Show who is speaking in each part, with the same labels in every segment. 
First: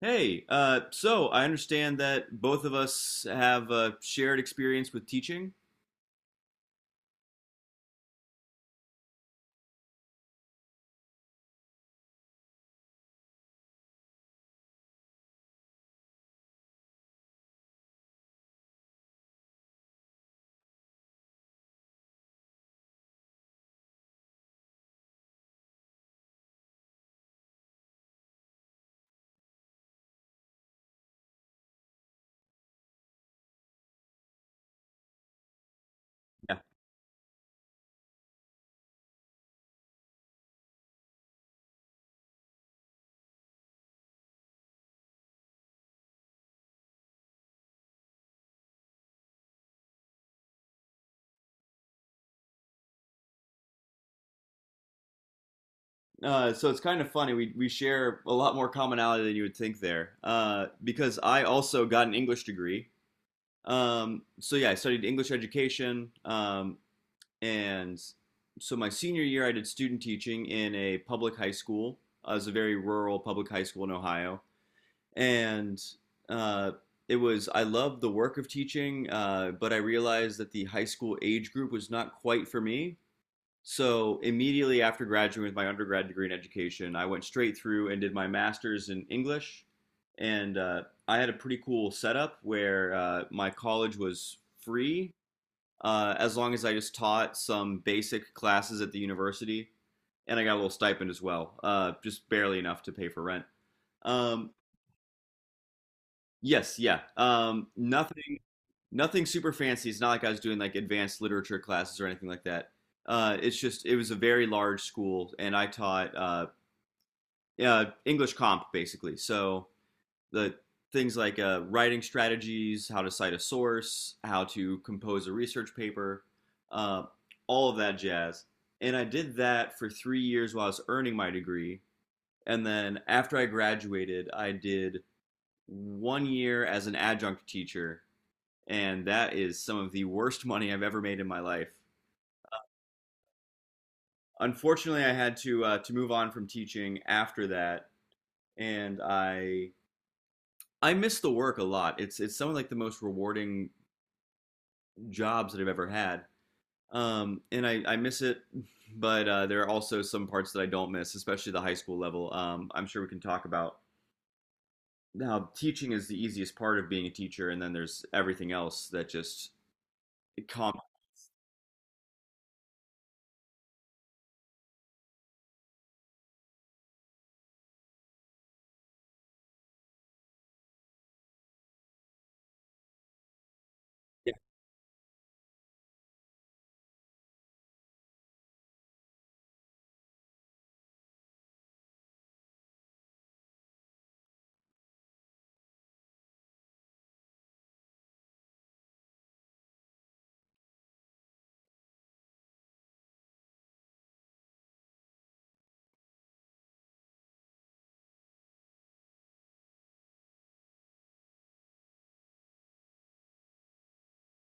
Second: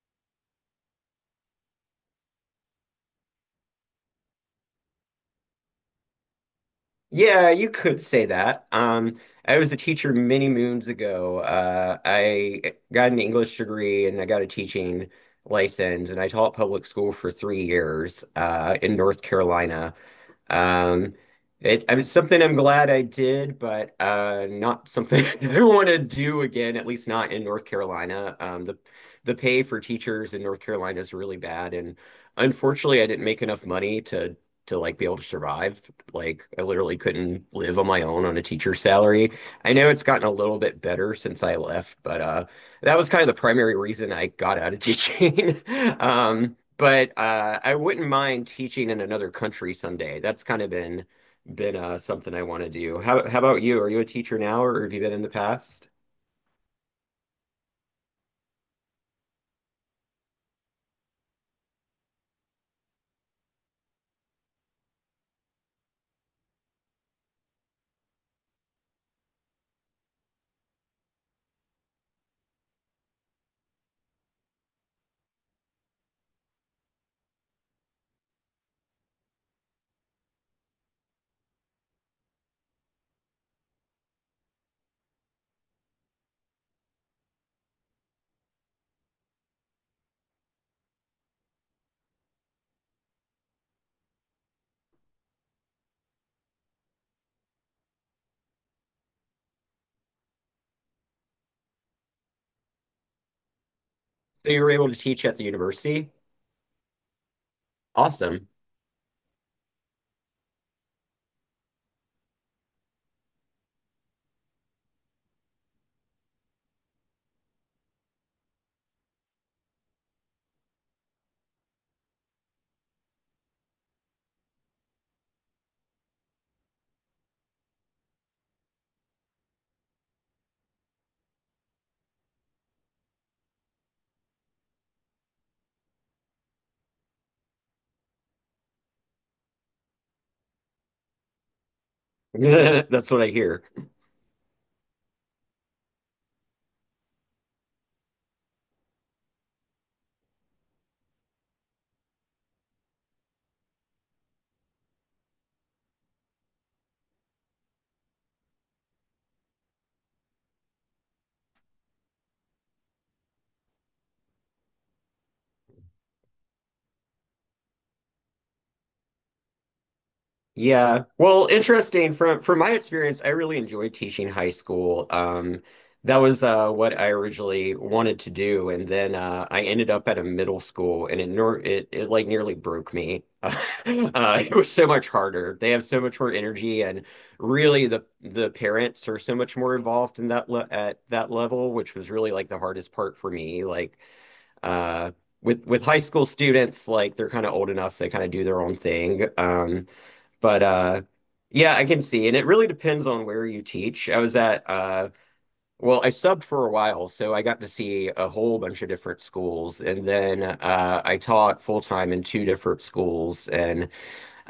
Speaker 1: Hey, so I understand that both of us have a shared experience with teaching.
Speaker 2: Yeah, you could say that. I was a teacher many moons ago. I got an English degree and I got a teaching license, and I taught public school for 3 years in North Carolina. Um, I mean, something I'm glad I did, but not something I want to do again, at least not in North Carolina. The pay for teachers in North Carolina is really bad, and unfortunately, I didn't make enough money to like be able to survive. Like,
Speaker 1: Yeah.
Speaker 2: I literally couldn't live on my own on a teacher's salary. I know it's gotten a little bit better since I left, but that was kind of the primary reason I got out of teaching. But I wouldn't mind teaching in another country someday. That's kind of been something I want to do. How about you? Are you a teacher now, or have you been in the past?
Speaker 1: So it's kind of funny. We share a lot more commonality than you would think there, because I also got an English degree. So yeah, I studied English education, and so my senior year I did student teaching in a public high school. It was a very rural public high school in Ohio, and uh, it was I loved the work of teaching, but I realized that the high school age group was not quite for me. So immediately after graduating with my undergrad degree in education, I went straight through and did my master's in English, and I had a pretty cool setup where my college was free as long as I just taught some basic classes at the university, and I got a little stipend as well, just barely enough to pay for rent.
Speaker 2: So
Speaker 1: Um,
Speaker 2: you were able to teach at the university?
Speaker 1: Yes, yeah.
Speaker 2: Awesome.
Speaker 1: Nothing super fancy. It's not like I was doing like advanced literature classes or anything like that. It's just it was a very large school, and I taught English comp basically. So the things like writing strategies, how to cite a source, how to compose a research paper, uh, all of that jazz. And I did that for 3 years while I was earning my degree. And then after I graduated, I did 1 year as an adjunct teacher, and that is some of the worst money I've ever made in my life.
Speaker 2: That's what I hear.
Speaker 1: Unfortunately, I had to move on from teaching after that, and I miss the work a lot. It's some of like the most rewarding jobs that I've ever had, and I miss it. But there are also some parts that I don't miss, especially the high school level. I'm sure we can talk about now. Teaching is the easiest part of being a teacher, and then there's everything else that just it com-
Speaker 2: Yeah. Well, interesting. From my experience, I really enjoyed teaching high school. That was what I originally wanted to do, and then I ended up at a middle school, and it nor it, it like nearly broke me.
Speaker 1: yeah.
Speaker 2: It was so much harder. They have so much more energy, and really the parents are so much more involved in that le at that level, which was really like the hardest part for me. Like uh, with high school students, like they're kind of old enough, they kind of do their own thing. But Yeah, I can see. And it really depends on where you teach. I was at well, I subbed for a while, so I got to see a whole bunch of different schools. And then I taught full time in two different schools. And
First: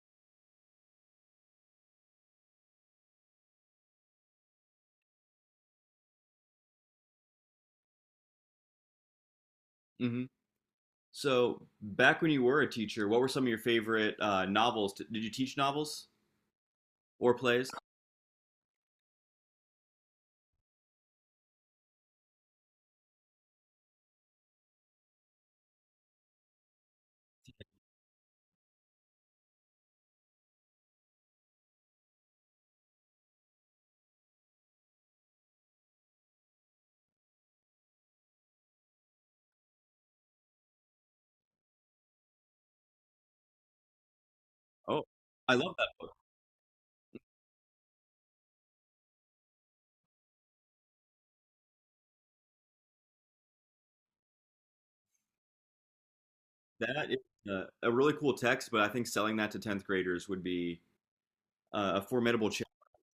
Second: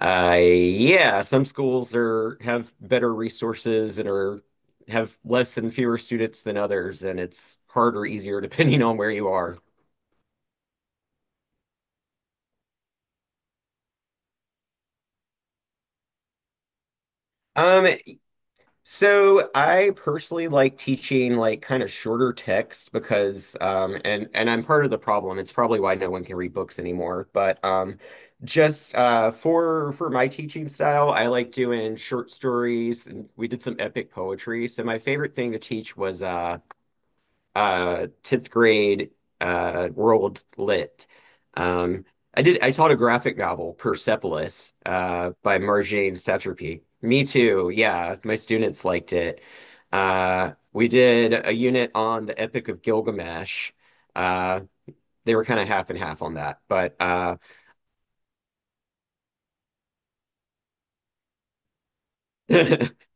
Speaker 2: yeah, some schools are have better resources and are have less and fewer students than others, and it's harder, easier depending on where you are.
Speaker 1: Hmm. So, back when you were a teacher, what were some of your favorite novels? Did you teach novels or plays?
Speaker 2: Um, So I personally like teaching like kind of shorter text because and I'm part of the problem. It's probably why no one can read books anymore. But just for my teaching style, I like doing short stories and we did some epic poetry. So my favorite thing to teach was 10th grade world lit. Um, I did. I taught a graphic novel, Persepolis,
Speaker 1: Oh, I
Speaker 2: by
Speaker 1: love that book.
Speaker 2: Marjane Satrapi. Me too. Yeah, my students liked it. We did a unit on the Epic of Gilgamesh. Uh, they were kind of half and half on that, but
Speaker 1: That is a really cool text, but I think selling that to 10th graders would be a formidable challenge.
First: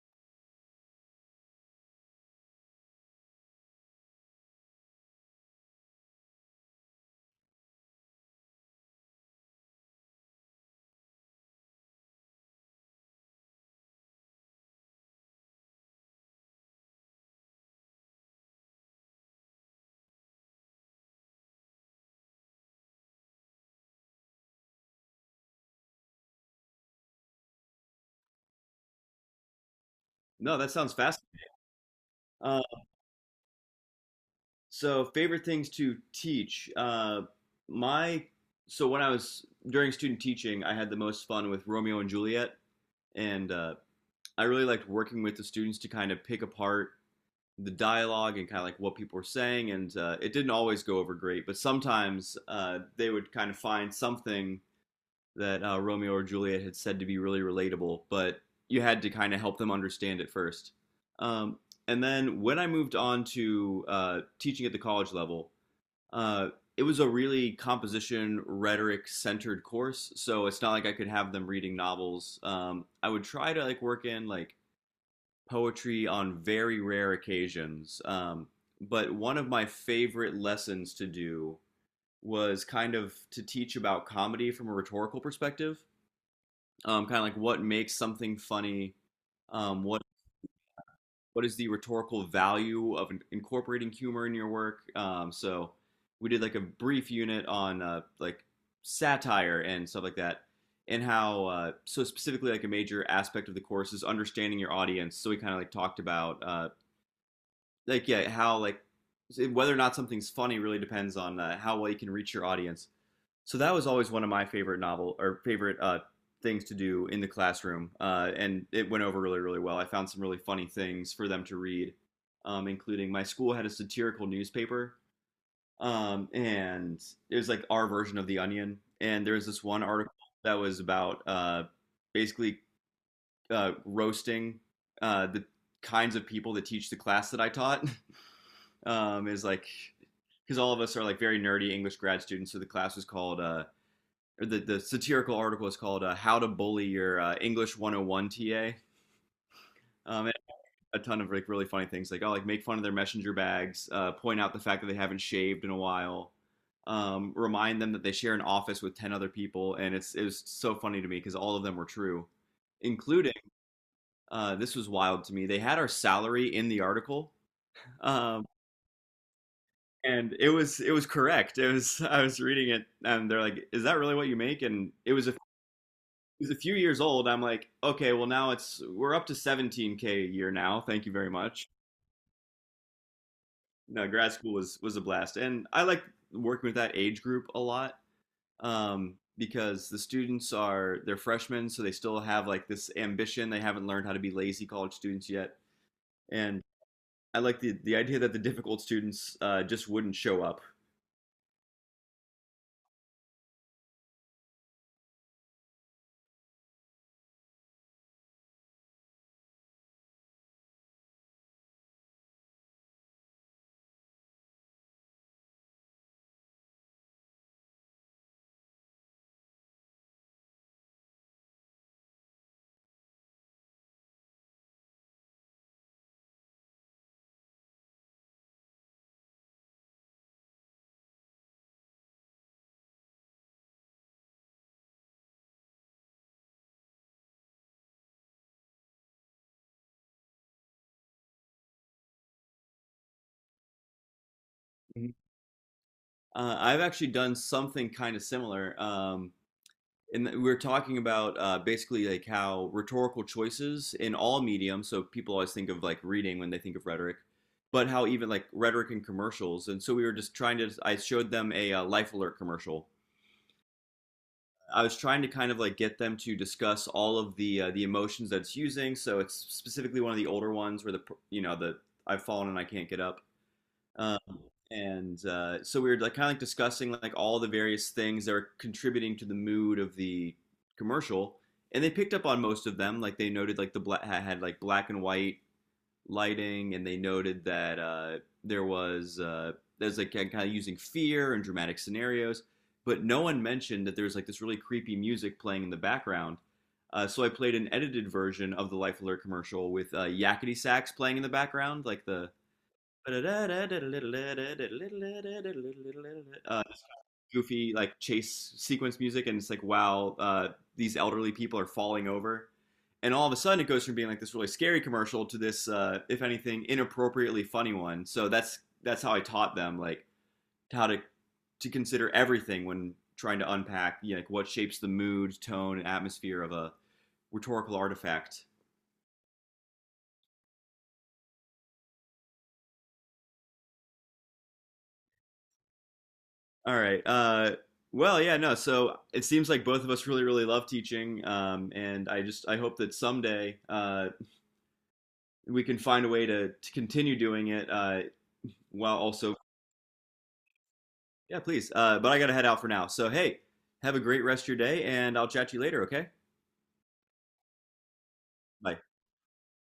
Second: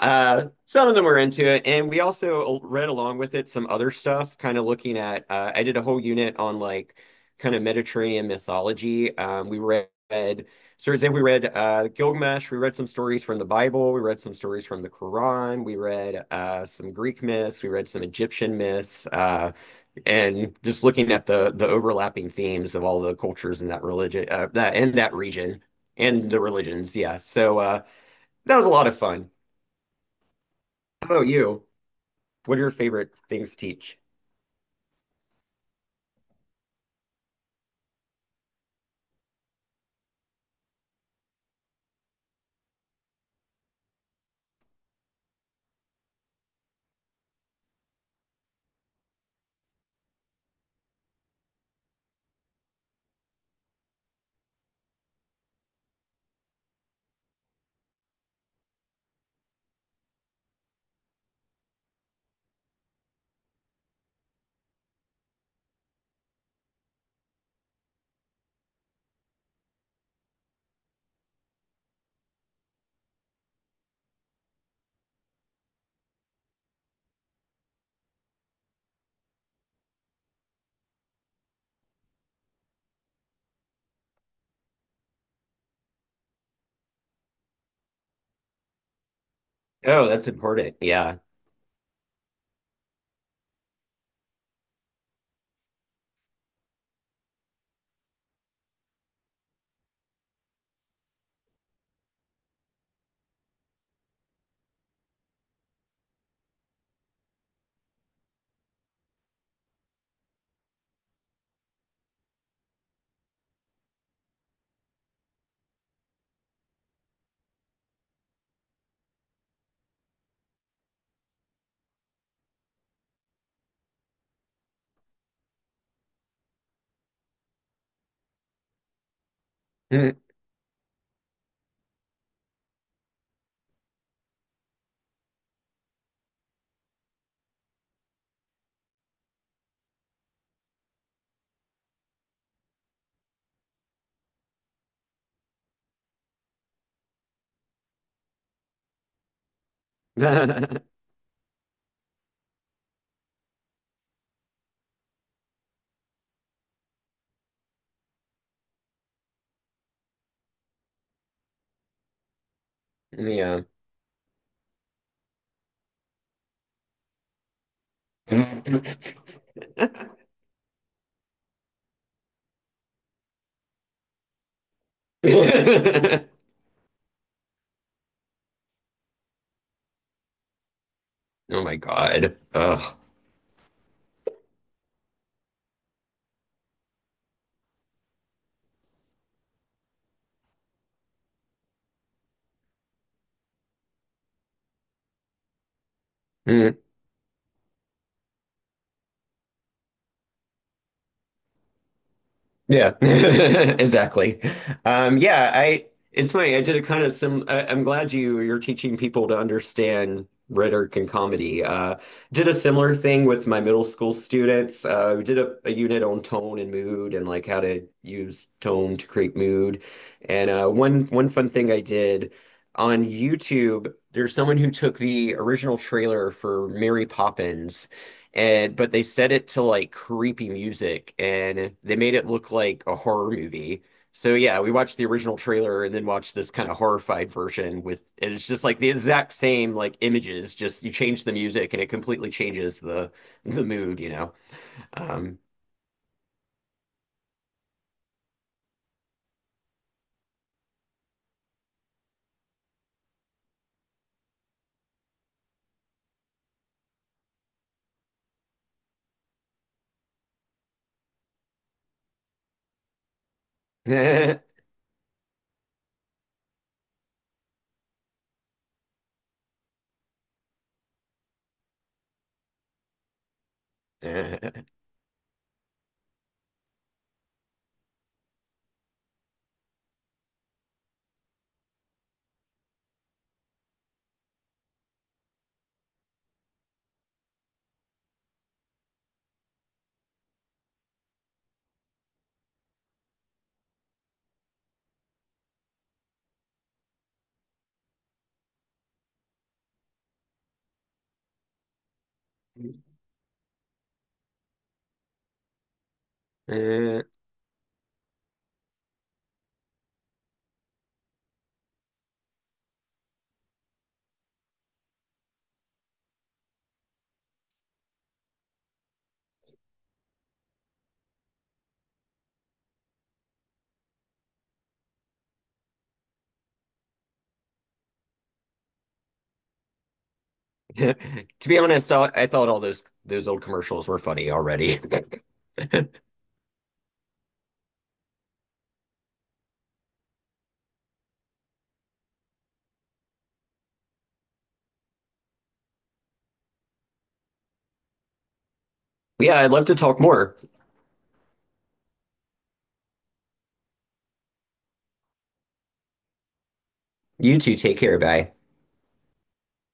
Speaker 2: Some of them were into it, and we also read along with it some other stuff, kind of looking at. I did a whole unit on like kind of Mediterranean mythology. We read, so for example, we read Gilgamesh. We read some stories from the Bible. We read some stories from the Quran. We read some Greek myths. We read some Egyptian myths, and just looking at the overlapping themes of all the cultures in that religion, that in that region, and the religions. Yeah, that was a lot of fun.
Speaker 1: No, that sounds
Speaker 2: How about
Speaker 1: fascinating.
Speaker 2: you? What
Speaker 1: Uh,
Speaker 2: are your favorite things to teach?
Speaker 1: favorite things to teach. My so when I was during student teaching, I had the most fun with Romeo and Juliet, and I really liked working with the students to kind of pick apart the dialogue and kind of like what people were saying, and it didn't always go over great. But sometimes they would kind of find something that Romeo or Juliet had said to be really relatable, but you had to kind of help them understand it first. Um, and then when I moved on to teaching at the college level, uh, it was a really composition rhetoric centered course. So it's not like I could have them reading novels. I would try to like work in like poetry on very rare occasions. But one of my favorite lessons to do was kind of to teach about comedy from a rhetorical perspective, kind of like what makes something funny, um, what
Speaker 2: Oh, that's important. Yeah.
Speaker 1: what is the rhetorical value of incorporating humor in your work. So we did like a brief unit on like satire and stuff like that, and how so specifically like a major aspect of the course is understanding your audience. So we kind of like talked about like yeah, how like whether or not something's funny really depends on how well you can reach your audience. So that was always one of my favorite novel or favorite things to do in the classroom, and it went over really really well. I found some really funny things for them to read, including my school had a satirical newspaper, and it was like our version of the Onion. And there was this one article that was about basically roasting the kinds of people that teach the class that I taught. Is like because all of us are like very nerdy English grad students. So the class was called or the satirical article is called "How to Bully Your English 101 TA." And a ton of like really funny things like oh like make fun of their messenger bags, point out the fact that they haven't shaved in a while. Remind them that they share an office with 10 other people, and it was so funny to me because all of them were true, including
Speaker 2: Yeah.
Speaker 1: this was wild to me they had our salary in the article,
Speaker 2: Oh
Speaker 1: um, and it was correct. It was I was reading it, and they're like, "Is that really what you make?" And it was a few years old. I'm like, okay, well now it's we're up to 17K a year now. Thank you very much.
Speaker 2: my God. Ugh.
Speaker 1: No, grad school was a blast, and I like working with that age group a lot, because the students are they're freshmen, so they still have like this ambition. They haven't learned how to be lazy college students yet, and I like the idea that the difficult students just wouldn't show up.
Speaker 2: Yeah, exactly. Yeah, I It's funny. I did a kind of sim. I'm glad you're teaching people to understand rhetoric and comedy. Did a similar thing with my middle school students. We did a unit on tone and mood and like how to use tone to create mood. And one fun thing I did on YouTube, there's someone who took the original trailer for Mary Poppins and but they set it to like creepy music and they made it look like a horror movie. So yeah, we watched the original trailer and then watched this kind of horrified version with and it's just like the exact same like images, just you change the music and it completely changes the mood, you know.
Speaker 1: Mhm.
Speaker 2: Um
Speaker 1: I've actually done something kind of similar. And we were talking about basically like how rhetorical choices in all mediums, so people always think of like reading when they think of rhetoric, but how even like rhetoric in commercials. And so we were just trying to, I showed them a Life Alert commercial. I was trying to kind of like get them to discuss all of the emotions that it's using. So it's specifically one of the older ones where the you know the I've fallen and I can't get up. Uh, and so we were like kind of like discussing like all the various things that are contributing to the mood of the commercial, and they picked up on most of them. Like they noted like the black had like black and white lighting, and they noted that there was uh, there's like kind of using fear and dramatic scenarios, but no one mentioned that there's like this really creepy music playing in the background. So I played an edited version of the Life Alert commercial with Yakety Sax playing in the background, like the. Uh,
Speaker 2: Uh,
Speaker 1: goofy like chase sequence music, and it's like, wow, these elderly people are falling over. And all of a sudden, it goes from being like this really scary commercial to this, if anything, inappropriately funny one. So that's how I taught them like how to consider everything when trying to unpack you know, like what shapes the mood, tone, and atmosphere of a rhetorical artifact.
Speaker 2: to be honest, I thought all those old commercials were funny already.
Speaker 1: All right. Well, yeah, no. So it seems like both of us really, really love teaching, and I just I hope that someday we can find a way to continue doing it while also,
Speaker 2: Yeah, I'd love to talk more.
Speaker 1: yeah, please. But I got to head out for now. So, hey, have a great rest of your day, and I'll chat to you later, okay?
Speaker 2: You two take care, bye.
Speaker 1: Bye.